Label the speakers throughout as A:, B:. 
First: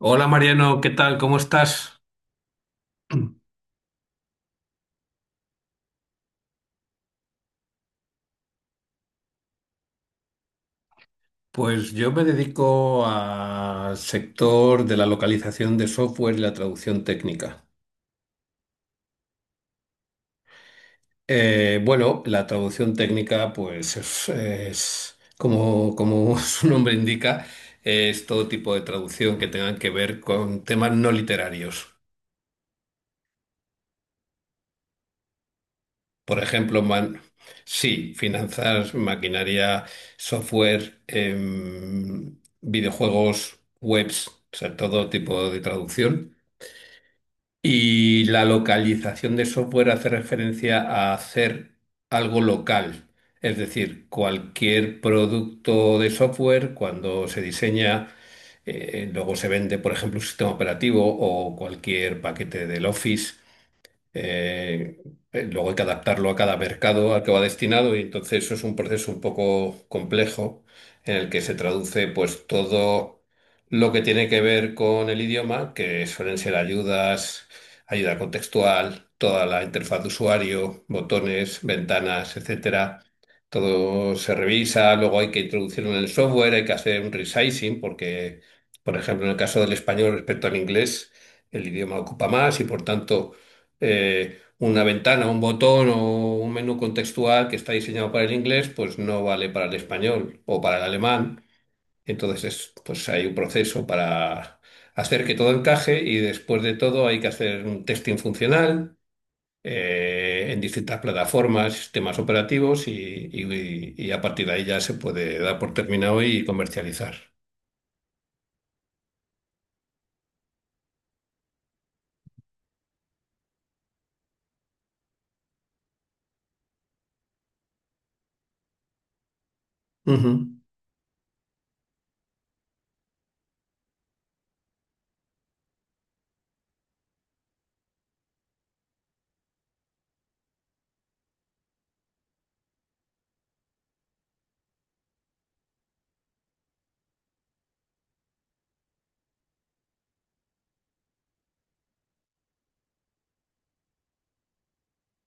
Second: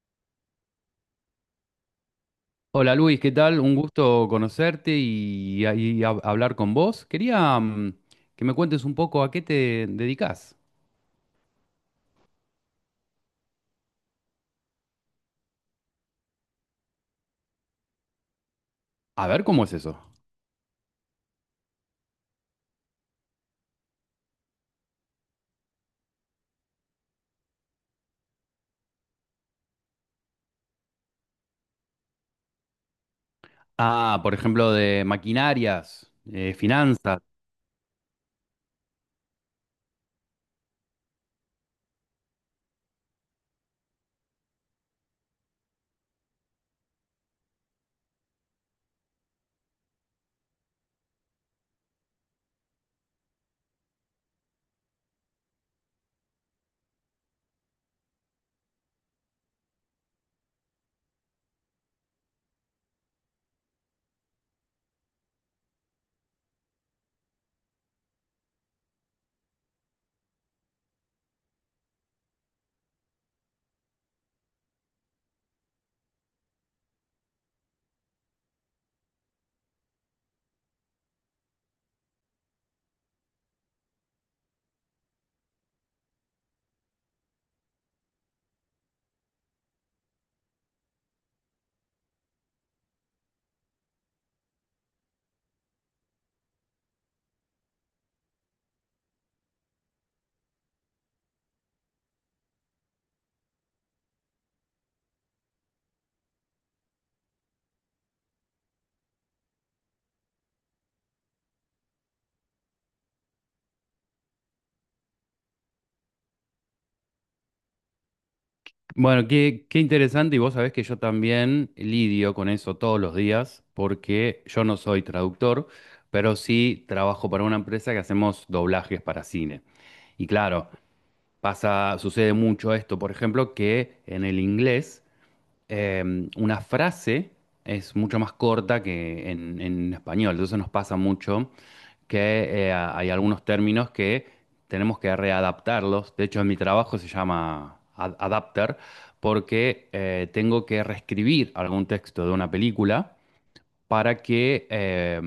A: Hola Mariano, ¿qué tal? ¿Cómo estás?
B: Hola Luis, ¿qué tal? Un gusto conocerte y hablar con vos. Quería que me cuentes un poco a qué te dedicas.
A: Pues yo me dedico al sector de la localización de software y la traducción técnica.
B: A ver, ¿cómo es eso?
A: Bueno, la traducción técnica, pues es como, como su nombre indica, es todo tipo de traducción que tengan que ver con temas no literarios.
B: Ah, por ejemplo, de maquinarias,
A: Por ejemplo,
B: finanzas.
A: sí, finanzas, maquinaria, software, videojuegos, webs, o sea, todo tipo de traducción. Y la localización de software hace referencia a hacer algo local. Es decir, cualquier producto de software, cuando se diseña, luego se vende, por ejemplo, un sistema operativo o cualquier paquete del Office, eh, luego hay que adaptarlo a cada mercado al que va destinado, y entonces eso es un proceso un poco complejo en el que se traduce pues todo lo que tiene que ver con el idioma, que suelen ser ayudas, ayuda contextual, toda la interfaz de usuario, botones, ventanas, etcétera. Todo se revisa, luego hay que introducirlo en el software, hay que hacer un resizing porque, por ejemplo, en el caso del español respecto al inglés, el idioma ocupa más y por tanto una ventana, un botón o un menú contextual que está diseñado para el inglés, pues no vale para el español o para el alemán. Entonces, pues hay un proceso para hacer que todo encaje, y después de todo hay que hacer un testing funcional en distintas plataformas, sistemas operativos y a partir de ahí ya se puede dar por terminado y comercializar.
B: Bueno, qué interesante y vos sabés que yo también lidio con eso todos los días porque yo no soy traductor, pero sí trabajo para una empresa que hacemos doblajes para cine. Y
A: Ujú.
B: claro, sucede mucho esto, por ejemplo, que en el inglés una frase es mucho más corta que en español. Entonces nos pasa mucho que hay algunos términos que tenemos que readaptarlos. De hecho, en mi trabajo se llama adapter porque tengo que reescribir algún texto de una película para que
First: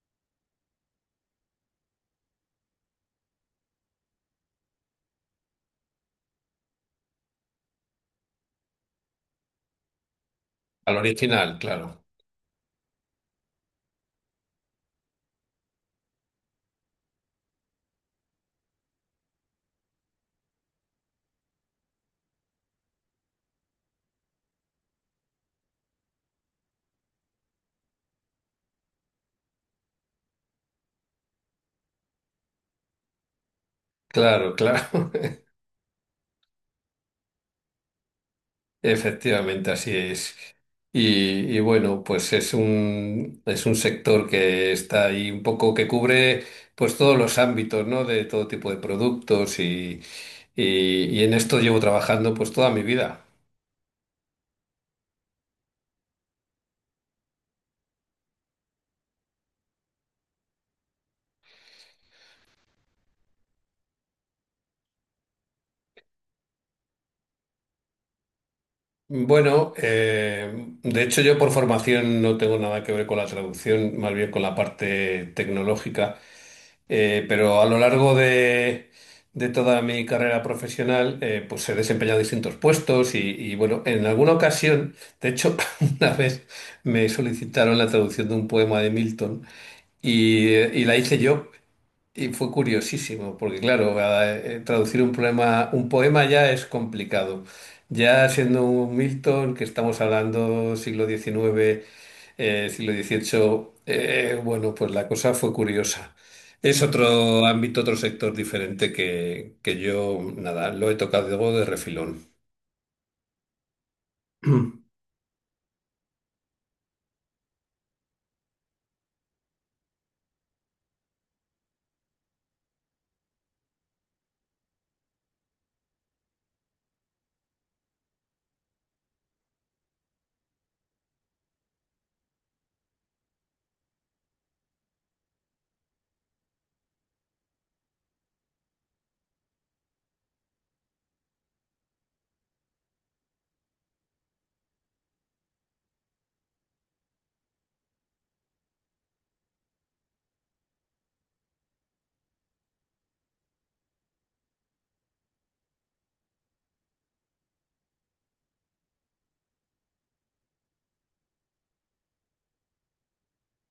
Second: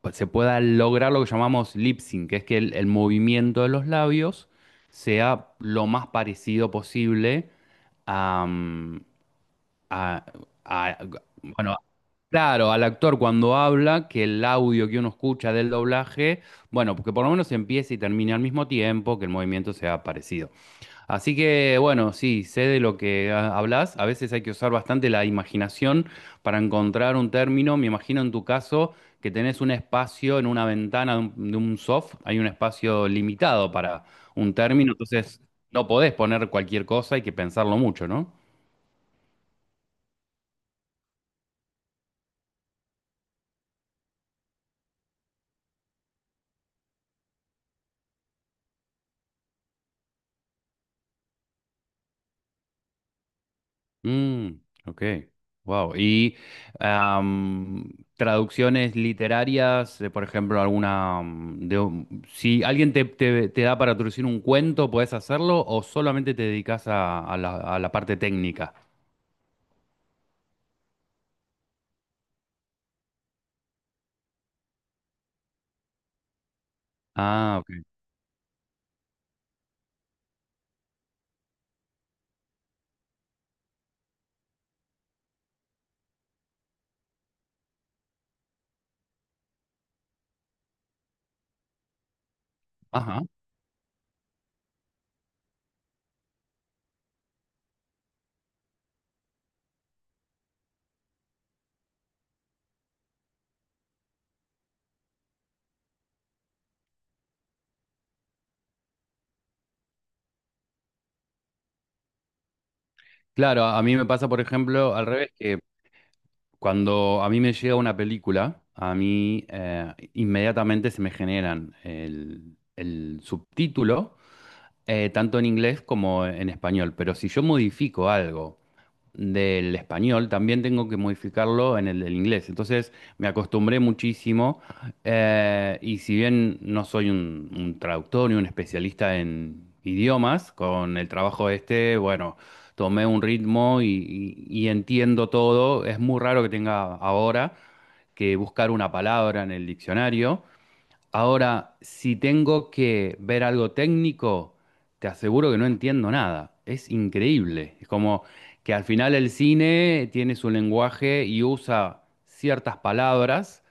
B: pues se pueda lograr lo que llamamos lip sync, que es que el movimiento de los labios sea lo más parecido posible a-
A: Al
B: a-
A: original,
B: bueno,
A: claro.
B: claro, al actor cuando habla, que el audio que uno escucha del doblaje, bueno, porque por lo menos empieza y termina al mismo tiempo, que el movimiento sea parecido. Así que, bueno, sí, sé de lo que hablas. A veces hay que usar bastante la imaginación para encontrar un término. Me imagino en tu caso que tenés un espacio en una ventana de de un soft, hay un espacio limitado para un
A: Claro, claro.
B: término, entonces no podés poner cualquier cosa, hay que pensarlo mucho, ¿no?
A: Efectivamente, así es. Y, y bueno, pues es un sector que está ahí un poco que cubre pues todos los ámbitos, ¿no? De todo tipo de productos y en esto llevo trabajando pues toda mi vida.
B: Mm, ok, wow. ¿Y am, traducciones literarias, de, por ejemplo, alguna de si alguien te da para traducir un cuento, puedes hacerlo o solamente te dedicas a, a la parte técnica?
A: Bueno, de hecho yo por formación no tengo nada que ver con la traducción, más bien con la parte tecnológica.
B: Ah,
A: Pero a
B: ok.
A: lo largo de toda mi carrera profesional pues he desempeñado distintos puestos bueno, en alguna ocasión, de hecho una vez me solicitaron la traducción de un poema de Milton y la hice yo. Y fue
B: Ajá.
A: curiosísimo, porque claro, traducir un poema ya es complicado. Ya siendo un Milton, que estamos hablando siglo XIX siglo XVIII, bueno, pues la cosa fue curiosa. Es otro ámbito, otro sector diferente que yo, nada, lo he tocado de refilón.
B: Claro, a mí me pasa, por ejemplo, al revés, que cuando a mí me llega una película, a mí inmediatamente se me generan el subtítulo, tanto en inglés como en español. Pero si yo modifico algo del español, también tengo que modificarlo en el del inglés. Entonces me acostumbré muchísimo, y si bien no soy un traductor ni un especialista en idiomas, con el trabajo este, bueno, tomé un ritmo y y entiendo todo. Es muy raro que tenga ahora que buscar una palabra en el diccionario. Ahora, si tengo que ver algo técnico, te aseguro que no entiendo nada. Es increíble. Es como que al final el cine tiene su lenguaje y usa ciertas palabras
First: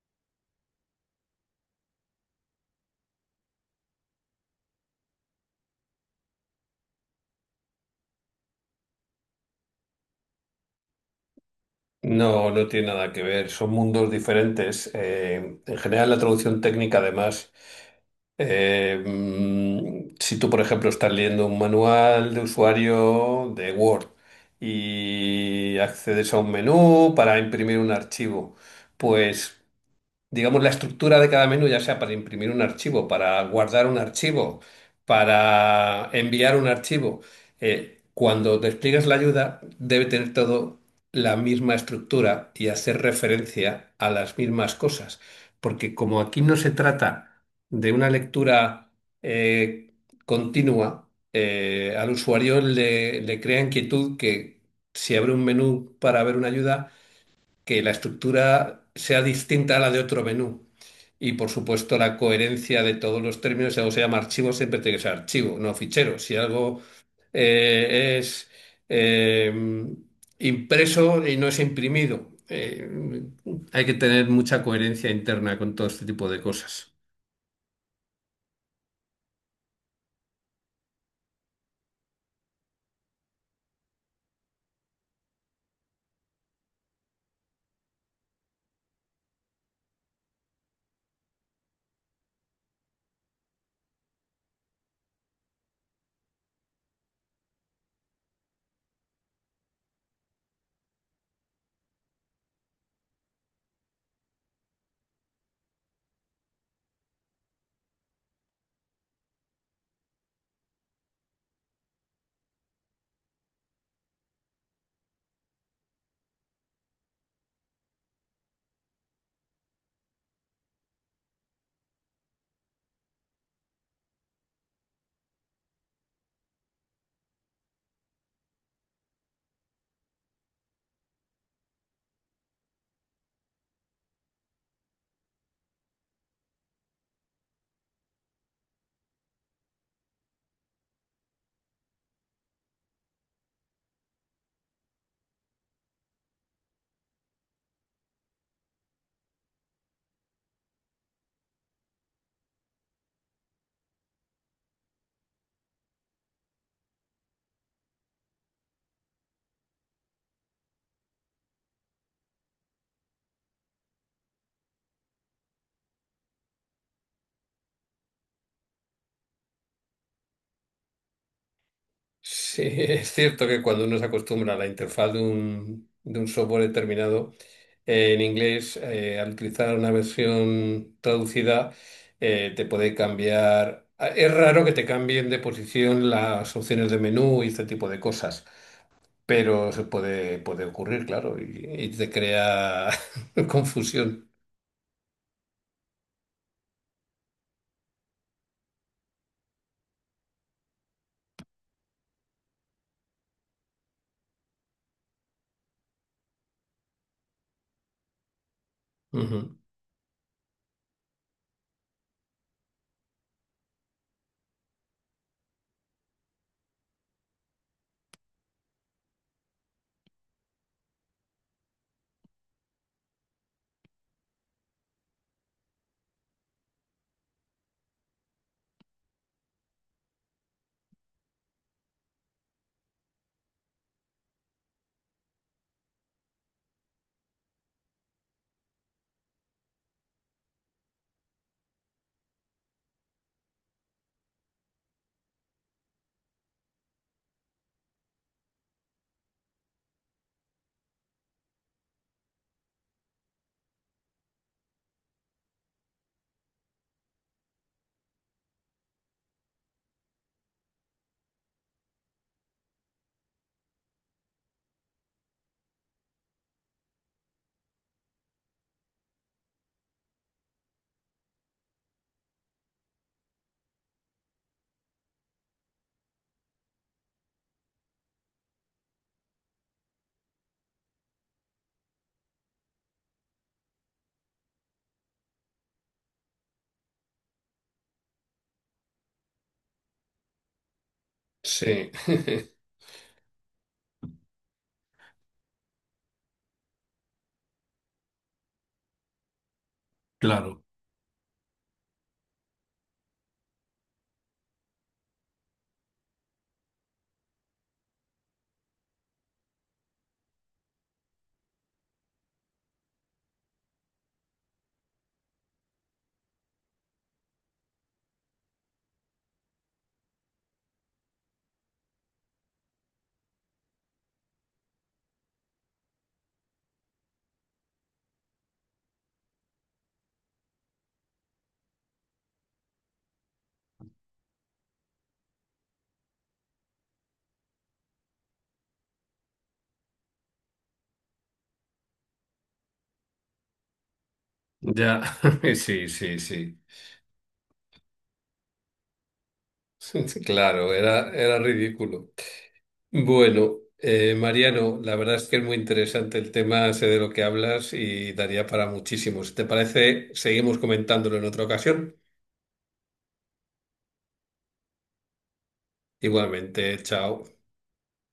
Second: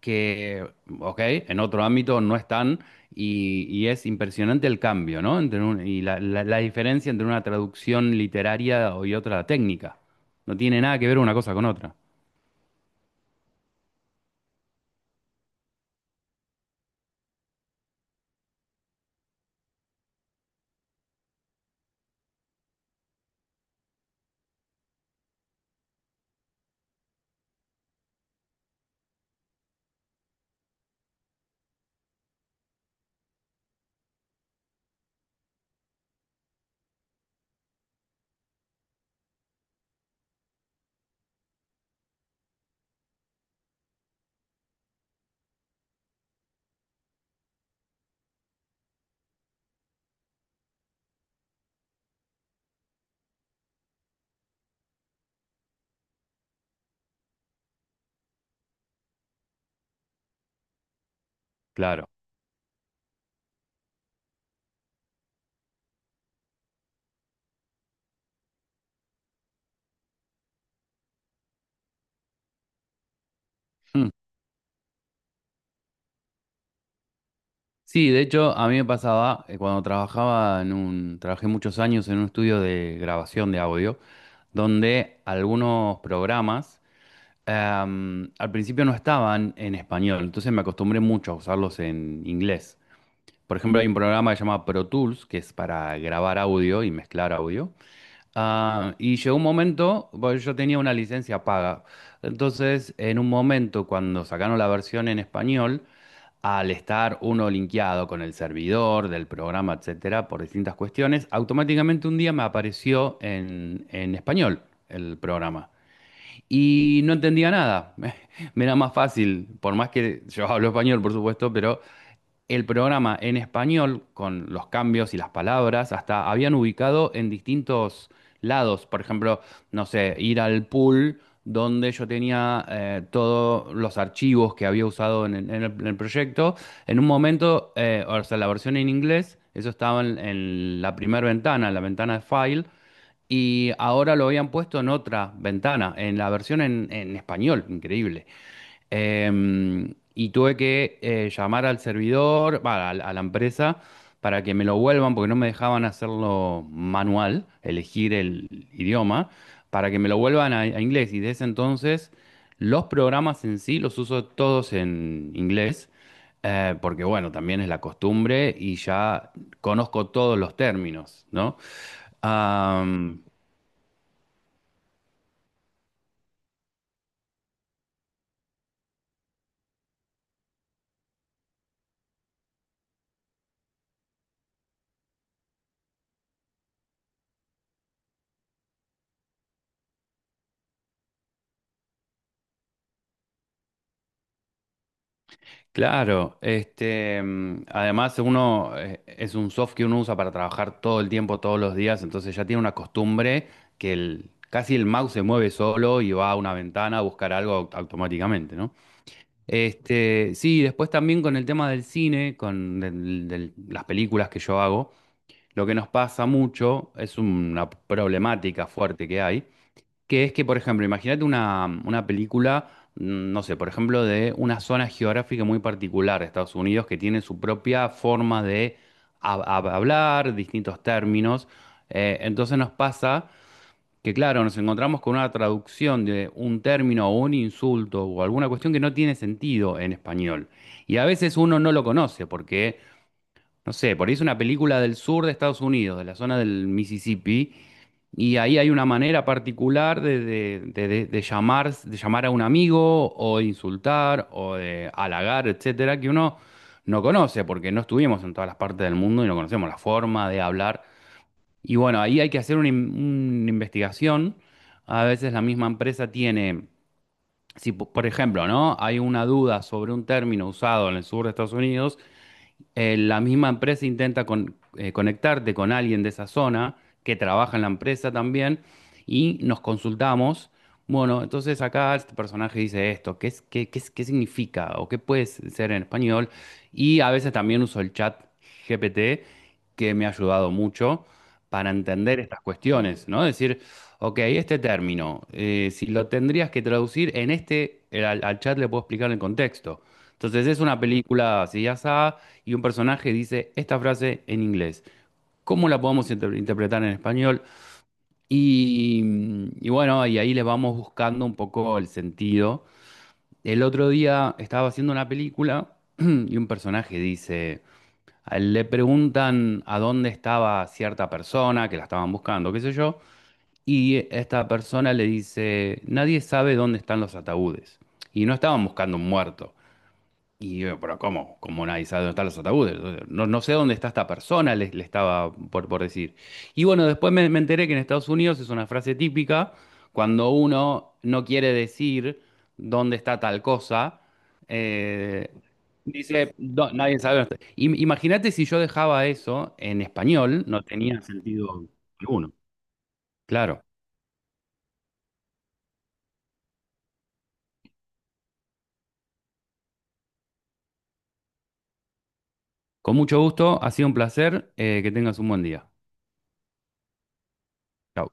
B: que, ok, en otro ámbito no están y es impresionante el cambio, ¿no? Entre la, la diferencia entre una traducción literaria y otra técnica. No tiene nada que ver una cosa con otra.
A: No, no tiene nada que ver, son mundos diferentes. En general, la traducción técnica, además. Si tú, por ejemplo, estás leyendo un manual de usuario de Word y accedes a un menú para imprimir un archivo, pues digamos, la estructura de cada menú, ya sea para imprimir un archivo, para guardar un archivo, para enviar un archivo, cuando despliegues la ayuda, debe tener todo la misma estructura y hacer referencia a las mismas cosas. Porque como aquí no se trata de una lectura eh, continua, al usuario le crea inquietud que si abre un menú para ver una ayuda, que la estructura sea distinta a la de otro menú. Y por supuesto
B: Claro.
A: la coherencia de todos los términos: si algo se llama archivo, siempre tiene que ser archivo, no fichero. Si algo es eh, impreso y no es imprimido, hay que tener mucha coherencia interna con todo este tipo de cosas.
B: Sí, de hecho, a mí me pasaba cuando trabajaba en trabajé muchos años en un estudio de grabación de audio, donde algunos programas al principio no estaban en español, entonces me acostumbré mucho a usarlos en inglés. Por ejemplo, hay un programa que se llama Pro Tools, que es para grabar audio y mezclar audio. Ah, y llegó un momento, bueno, yo tenía una licencia paga, entonces en un momento cuando sacaron la versión en español, al estar uno linkeado con el servidor del programa, etcétera, por distintas cuestiones, automáticamente un día me apareció en español el programa. Y no entendía nada. Me era más fácil, por más que yo hablo español, por supuesto, pero el programa en español, con los cambios y las palabras, hasta habían ubicado en distintos lados. Por ejemplo, no sé, ir al pool donde yo tenía todos los archivos que había usado en, en el proyecto. En un momento, o sea, la versión en inglés, eso estaba en la primera ventana, en la ventana de file. Y ahora lo habían puesto en otra ventana, en la versión en español, increíble. Y tuve que llamar al servidor, va, a la empresa, para que me lo vuelvan, porque no me dejaban hacerlo manual, elegir el idioma, para que me lo vuelvan a inglés. Y desde entonces los programas en sí los uso todos en inglés. Porque bueno, también es la costumbre y ya conozco todos los términos, ¿no?
A: Sí, es
B: Am,
A: cierto que cuando uno se acostumbra a la interfaz de un software determinado, en inglés, al utilizar una versión traducida, te puede cambiar. Es raro que te cambien de posición las opciones de menú y este tipo de cosas, pero puede ocurrir, claro, y te crea confusión.
B: Claro, este, además uno es un soft que uno usa para trabajar todo el tiempo, todos los días, entonces ya tiene una costumbre que casi el mouse se mueve solo y va a una ventana a buscar algo automáticamente, ¿no?
A: Ujú.
B: Este, sí, después también con el tema del cine, con las películas que yo hago, lo que nos pasa mucho es una problemática fuerte que hay que es que, por ejemplo, imagínate una película, no sé, por ejemplo, de una zona geográfica muy particular de Estados Unidos que tiene su propia forma de hablar, distintos términos. Entonces nos pasa que, claro, nos encontramos con una traducción de un término o un insulto o alguna cuestión que no tiene sentido en español. Y a veces uno no lo conoce porque, no sé, por ahí es una película del sur de Estados Unidos, de la zona del Mississippi y ahí hay una manera particular de, de llamar a un amigo o de insultar o de halagar, etcétera, que uno no conoce porque no estuvimos en todas las partes del mundo y no conocemos la forma de hablar. Y bueno, ahí hay que hacer una investigación. A veces la misma empresa tiene, si por ejemplo, ¿no? Hay una duda sobre un término usado en el sur de Estados Unidos, la misma empresa intenta conectarte con alguien de esa zona que trabaja en la empresa también y nos consultamos. Bueno, entonces acá este personaje dice esto, ¿qué es, qué qué significa o qué puede ser en español? Y a veces también uso el chat GPT, que me ha ayudado mucho para
A: Sí,
B: entender estas cuestiones, ¿no? Decir, ok, este término, si lo tendrías que traducir en este, al chat le puedo explicar el contexto. Entonces es
A: claro,
B: una película así ya y un personaje dice esta frase en inglés. ¿Cómo la podemos interpretar en español? Y bueno, y ahí le vamos buscando un poco el sentido. El otro día estaba haciendo una película y un personaje dice, a él le preguntan a dónde estaba cierta persona, que la estaban buscando, qué sé yo, y esta persona le dice, nadie sabe dónde están los ataúdes. Y no estaban buscando un muerto, y yo, pero ¿cómo? ¿Cómo nadie sabe dónde están los ataúdes? No, no sé dónde está esta persona, le estaba por decir. Y bueno, después me enteré que en Estados Unidos es una frase típica cuando uno no quiere decir dónde está tal cosa.
A: ya,
B: eh,
A: sí, sí,
B: Dice,
A: sí.
B: "No, nadie sabe dónde está". Imagínate si yo dejaba eso en español, no
A: Claro,
B: tenía
A: era, era
B: sentido
A: ridículo.
B: alguno.
A: Bueno,
B: Claro.
A: Mariano, la verdad es que es muy interesante el tema, sé de lo que hablas y daría para muchísimo. Si te parece, seguimos comentándolo en otra ocasión.
B: Con mucho gusto, ha sido un placer, que tengas un buen día.
A: Igualmente, chao.
B: Chao.